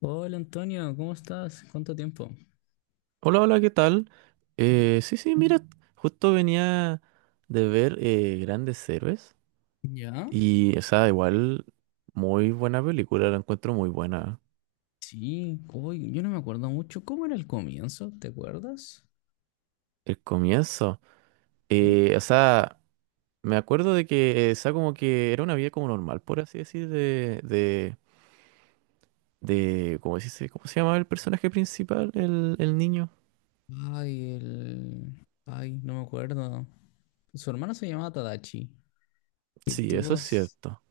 Hola Antonio, ¿cómo estás? ¿Cuánto tiempo? Hola, hola, ¿qué tal? Sí, sí, mira, justo venía de ver Grandes Héroes ¿Ya? y, o sea, igual, muy buena película, la encuentro muy buena. Sí, uy, yo no me acuerdo mucho. ¿Cómo era el comienzo? ¿Te acuerdas? El comienzo, ¿Eh? O sea, me acuerdo de que, o sea, como que era una vida como normal, por así decir, de, ¿cómo se dice? ¿Cómo se llamaba el personaje principal, el niño? Ay, no me acuerdo. Su hermano se llamaba Tadachi. y El Sí, eso tipo es s- cierto.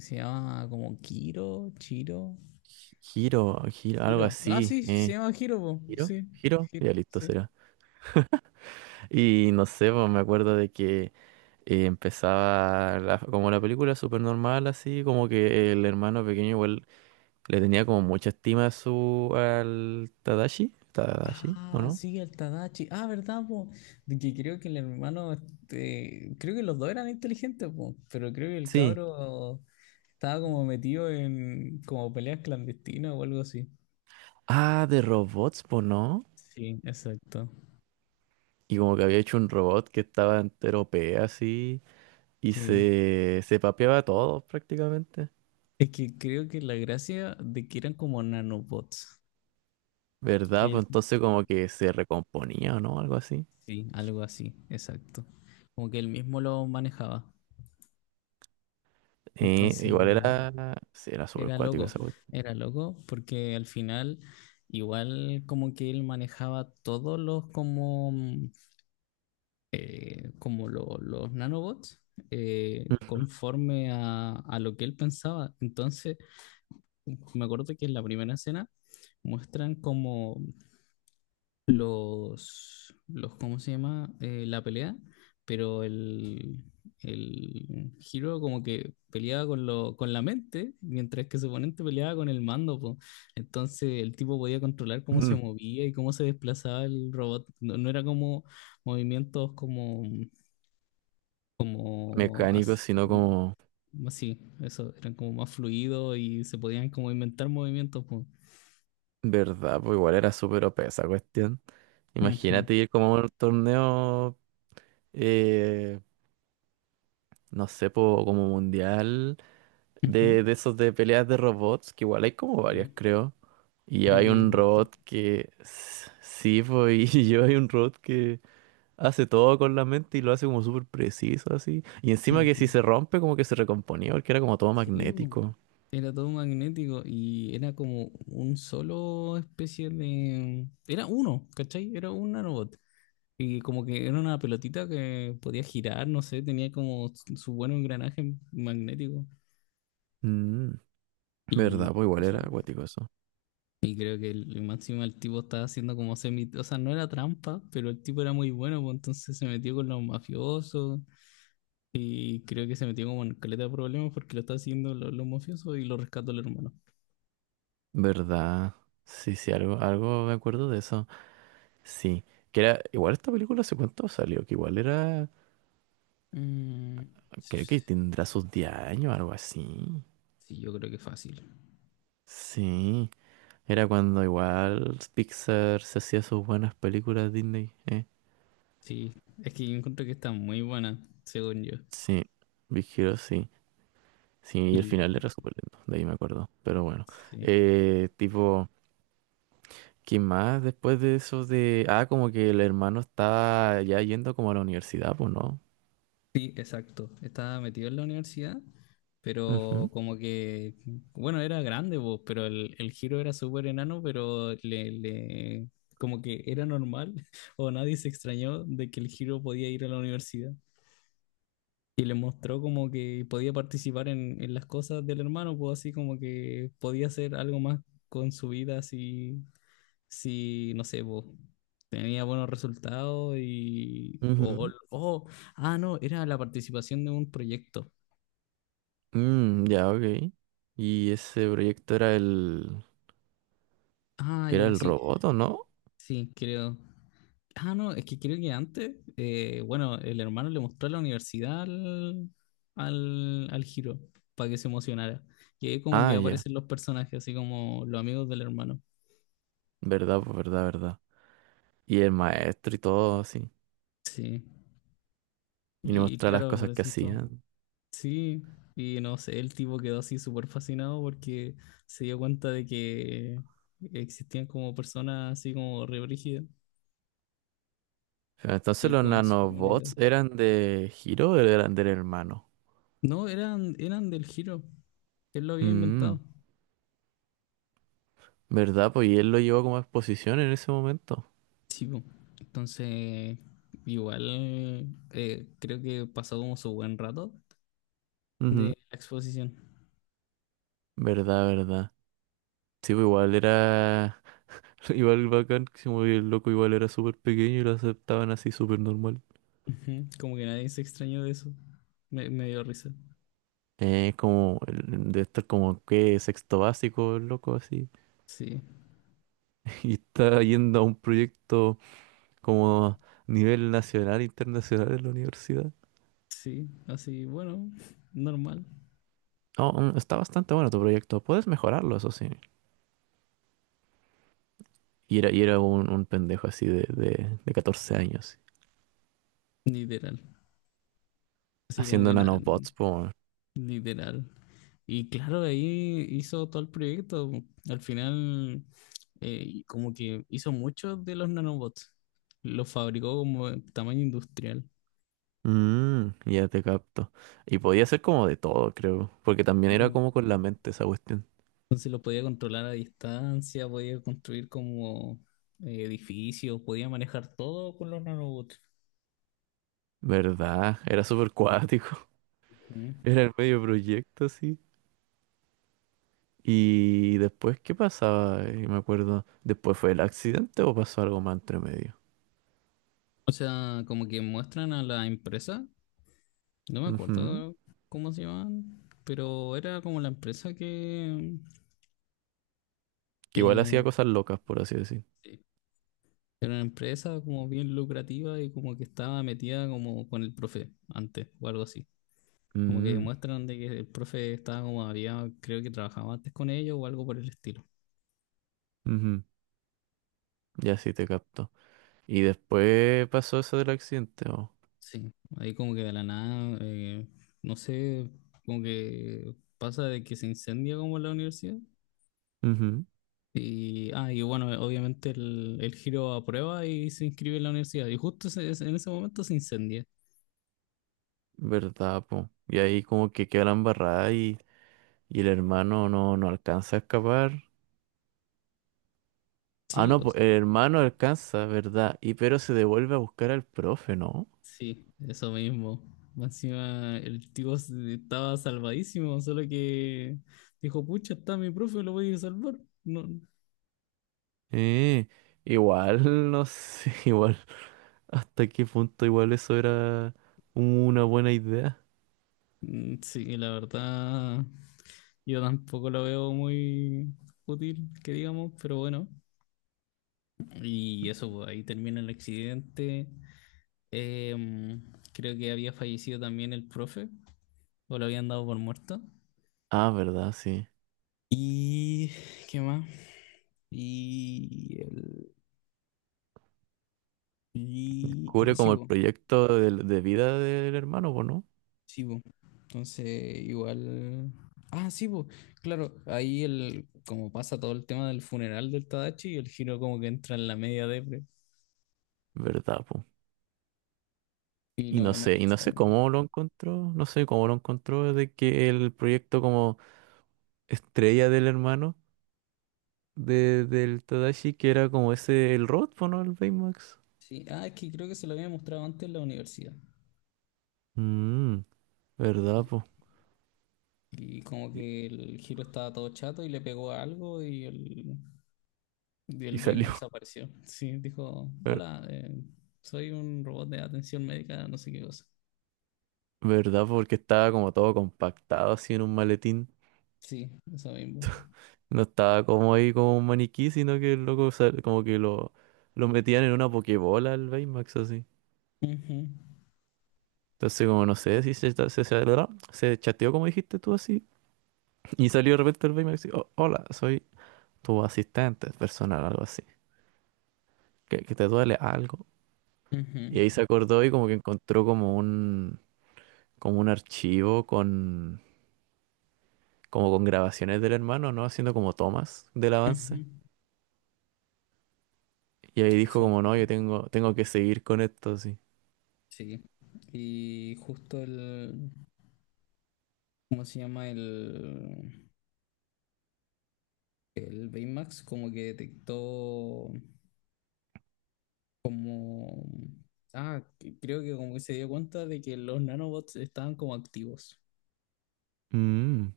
se llamaba como Kiro, Chiro, Giro, giro, algo Hiro. Ah, así. sí, se Eh, llama Hiro, po. ¿Giro? Sí, ¿Giro? Hiro, Ya listo sí. será. Y no sé, pues me acuerdo de que empezaba como la película súper normal, así como que el hermano pequeño igual le tenía como mucha estima a su al Tadashi, Tadashi, ¿o Ah, no? sí, el Tadachi. Ah, ¿verdad, po? De que creo que el hermano, creo que los dos eran inteligentes, po, pero creo que el Sí. cabro estaba como metido en como peleas clandestinas o algo así. Ah, de robots, pues no. Sí, exacto. Y como que había hecho un robot que estaba entero P así y Sí. se papeaba a todos prácticamente. Es que creo que la gracia de que eran como nanobots. ¿Verdad? Que él, Pues entonces como que se recomponía, ¿no? Algo así. sí, algo así, exacto. Como que él mismo lo manejaba. Entonces, Igual o- era, sí, era súper era cuático loco, esa cuestión. era loco, porque al final, igual como que él manejaba todos los como, como los nanobots conforme a lo que él pensaba. Entonces, me acuerdo que en la primera escena muestran como los ¿cómo se llama? La pelea, pero el Hiro como que peleaba con con la mente, mientras que su oponente peleaba con el mando, po. Entonces el tipo podía controlar cómo se movía y cómo se desplazaba el robot. No, no era como movimientos como, como Mecánico, as- sino como así, eso, eran como más fluidos y se podían como inventar movimientos, po. verdad, pues igual era súper OP esa cuestión. Ujú. Imagínate ir como a un torneo, eh, no sé, po, como mundial, Ujú. De esos de peleas de robots, que igual hay como varias, Sí. creo. Y Creo hay que es un verdad. robot que, sí, pues, y yo hay un robot que hace todo con la mente y lo hace como súper preciso, así. Y encima que Ujú. si se rompe, como que se recomponía, porque era como todo Sí, bu. magnético. Era todo magnético y era como un solo especie de... Era uno, ¿cachai? Era un nanobot. Y como que era una pelotita que podía girar, no sé, tenía como su buen engranaje magnético. Mm, Verdad, Y pues igual eso. era acuático eso. Y creo que el máximo el tipo estaba haciendo como semi. O sea, no era trampa, pero el tipo era muy bueno, pues entonces se metió con los mafiosos. Y creo que se metió como en caleta de problemas porque lo está haciendo los mafiosos y lo rescató el hermano. ¿Verdad? Sí, sí, algo, algo me acuerdo de eso. Sí, que era, igual esta película hace cuánto salió, que igual era, Mm, creo sí, que tendrá sus 10 años, algo así. yo creo que fácil. Sí, era cuando igual Pixar se hacía sus buenas películas Disney, ¿eh? Sí, es que yo encuentro que está muy buena, según yo. Sí, Big Hero, sí. Sí, y el Y final era súper lindo, de ahí me acuerdo. Pero bueno, sí, tipo, ¿qué más después de eso de... Ah, como que el hermano estaba ya yendo como a la universidad, pues, ¿no? sí, exacto. Estaba metido en la universidad, pero Ujú, como que, bueno, era grande, vos, pero el giro era súper enano, pero le, como que era normal o nadie se extrañó de que el giro podía ir a la universidad. Y le mostró como que podía participar en las cosas del hermano, pues así como que podía hacer algo más con su vida si, si no sé, pues, tenía buenos resultados y... o ujú. o- Ah, no, era la participación de un proyecto. Mm, ya, ok. Y ese proyecto era el... Ah, ¿Era ya, el sí, robot o no? sí, creo. Ah, no, es que creo que antes, bueno, el hermano le mostró a la universidad al Hiro para que se emocionara. Y ahí como Ah, que ya. aparecen los personajes, así como los amigos del hermano. Verdad, pues verdad, verdad. Y el maestro y todo así. Sí, Y le y mostraba las claro, cosas que aparecen todos. hacían. Sí, y no sé, el tipo quedó así súper fascinado porque se dio cuenta de que existían como personas así como re brígidas Pero entonces y los con superhumanidad. nanobots eran de Hiro o eran del hermano. No, eran del giro. Él lo había inventado. Mm, verdad, pues y él lo llevó como a exposición en ese momento. Sí, po. Entonces, igual, creo que pasó como su buen rato de Ujú. la exposición. Verdad, verdad. Sí, pues igual era... Igual bacán, que se movía el loco igual era súper pequeño y lo aceptaban así súper normal. Ujú. Como que nadie se extrañó de eso. Me dio risa. Como, de estar como que sexto básico, loco, así. Sí. Y está yendo a un proyecto como a nivel nacional, internacional en la universidad. Sí, así, bueno, normal, Oh, mm, está bastante bueno tu proyecto. Puedes mejorarlo, eso sí. Y era un pendejo así de 14 años, literal. Así como haciendo que nada, nanobots, po. literal. Y claro, ahí hizo todo el proyecto. Al final, y como que hizo muchos de los nanobots. Los fabricó como en tamaño industrial. Mm, ya te capto. Y podía ser como de todo, creo. Porque también Sí, era bo. como con la mente esa cuestión. Entonces los podía controlar a distancia, podía construir como edificios, podía manejar todo con los nanobots. ¿Verdad? Era súper cuático. Ujú. Era el medio proyecto, así. Y después, ¿qué pasaba? Me acuerdo, ¿después fue el accidente o pasó algo más entre medio? O sea, como que muestran a la empresa. No me Ujú. acuerdo cómo se llamaban, pero era como la empresa que, Que igual hacía que- cosas locas, por así decir. sí, era una empresa como bien lucrativa y como que estaba metida como con el profe antes o algo así. Como que Mm, demuestran de que el profe estaba como había, creo que trabajaba antes con ellos o algo por el estilo. ujú. Ya sí te capto. Y después pasó eso del accidente, ¿o? Sí, ahí como que de la nada, no sé, como que pasa de que se incendia como la universidad. Ujú. Y bueno, obviamente el giro aprueba y se inscribe en la universidad. Y justo en ese momento se incendia. ¿Verdad, po? Y ahí como que queda la embarrada y el hermano no, no alcanza a escapar. Ah, Sí, no, o po, sea, el hermano alcanza, ¿verdad? Y pero se devuelve a buscar al profe, ¿no? sí, eso mismo. Más encima el tipo estaba salvadísimo, solo que dijo, pucha, está mi profe, lo voy a ir a salvar. No, Eh, Igual, no sé, igual. ¿Hasta qué punto igual eso era una buena idea? Sí, la verdad, yo tampoco lo veo muy útil, que digamos, pero bueno. Y eso, pues, ahí termina el accidente. Em, Creo que había fallecido también el profe. ¿O lo habían dado por muerto? Ah, verdad, sí. Y... ¿Qué más? Y... El, Ah, Cubre sí, como el po, proyecto de vida del hermano, pues, ¿no? sí, po. Entonces, igual. Ah, sí, po, claro, ahí como pasa todo el tema del funeral del Tadachi y el giro como que entra en la media depre ¿Verdad, pues? y no quiere Y no saber sé nada. cómo lo encontró, no sé cómo lo encontró de que el proyecto como estrella del hermano de, del Tadashi, que era como ese, el robot, po, ¿no? El Baymax. Sí, ah, es que creo que se lo había mostrado antes en la universidad. Mmm, ¿verdad, po? Y como Y, que el giro estaba todo chato y le pegó a algo. Y y el salió, Baymax apareció. Sí, dijo, ver- hola, soy un robot de atención médica, no sé qué cosa. ¿verdad? ¿Po? Porque estaba como todo compactado así en un maletín. Sí, eso mismo. No estaba como ahí como un maniquí, sino que el loco como que lo metían en una pokebola al Baymax así. Ujú, Entonces como no sé si se, ta- se- ¿verdad? Se chateó como dijiste tú así. Y salió de repente el Baymax y "Oh, hola, soy tu asistente personal", algo así. Que te duele algo. Y ujú, ahí se acordó y como que encontró como un archivo con, como con grabaciones del hermano, ¿no? Haciendo como tomas del ujú. avance. Y ahí dijo Eso como no, yo mismo. tengo, tengo que seguir con esto así. Sí. Y justo ¿cómo se llama? El Baymax como que detectó como. Ah, creo que como que se dio cuenta de que los nanobots estaban como activos. Mm.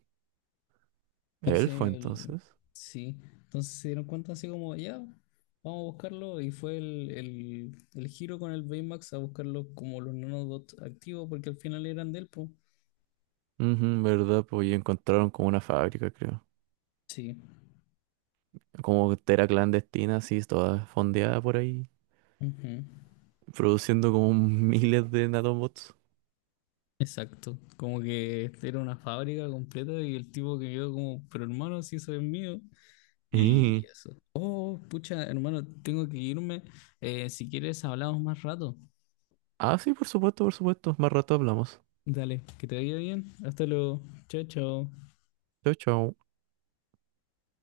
Elfo, Entonces, entonces. sí, entonces se dieron cuenta así como, ya, vamos a buscarlo, y fue el giro con el Baymax a buscarlo como los nanobots activos, porque al final eran del po. Ujú, ¿verdad? Pues y encontraron como una fábrica, creo. Sí, Como tera clandestina, así, toda fondeada por ahí, ujú. produciendo como miles de nanobots. Exacto, como que era una fábrica completa y el tipo que quedó como, pero hermano, si eso es mío, y Y... eso. Oh, pucha, hermano, tengo que irme, si quieres hablamos más rato. Ah, sí, por supuesto, por supuesto. Más rato hablamos. Dale, que te vaya bien, hasta luego, chao, chao. Chao, chao.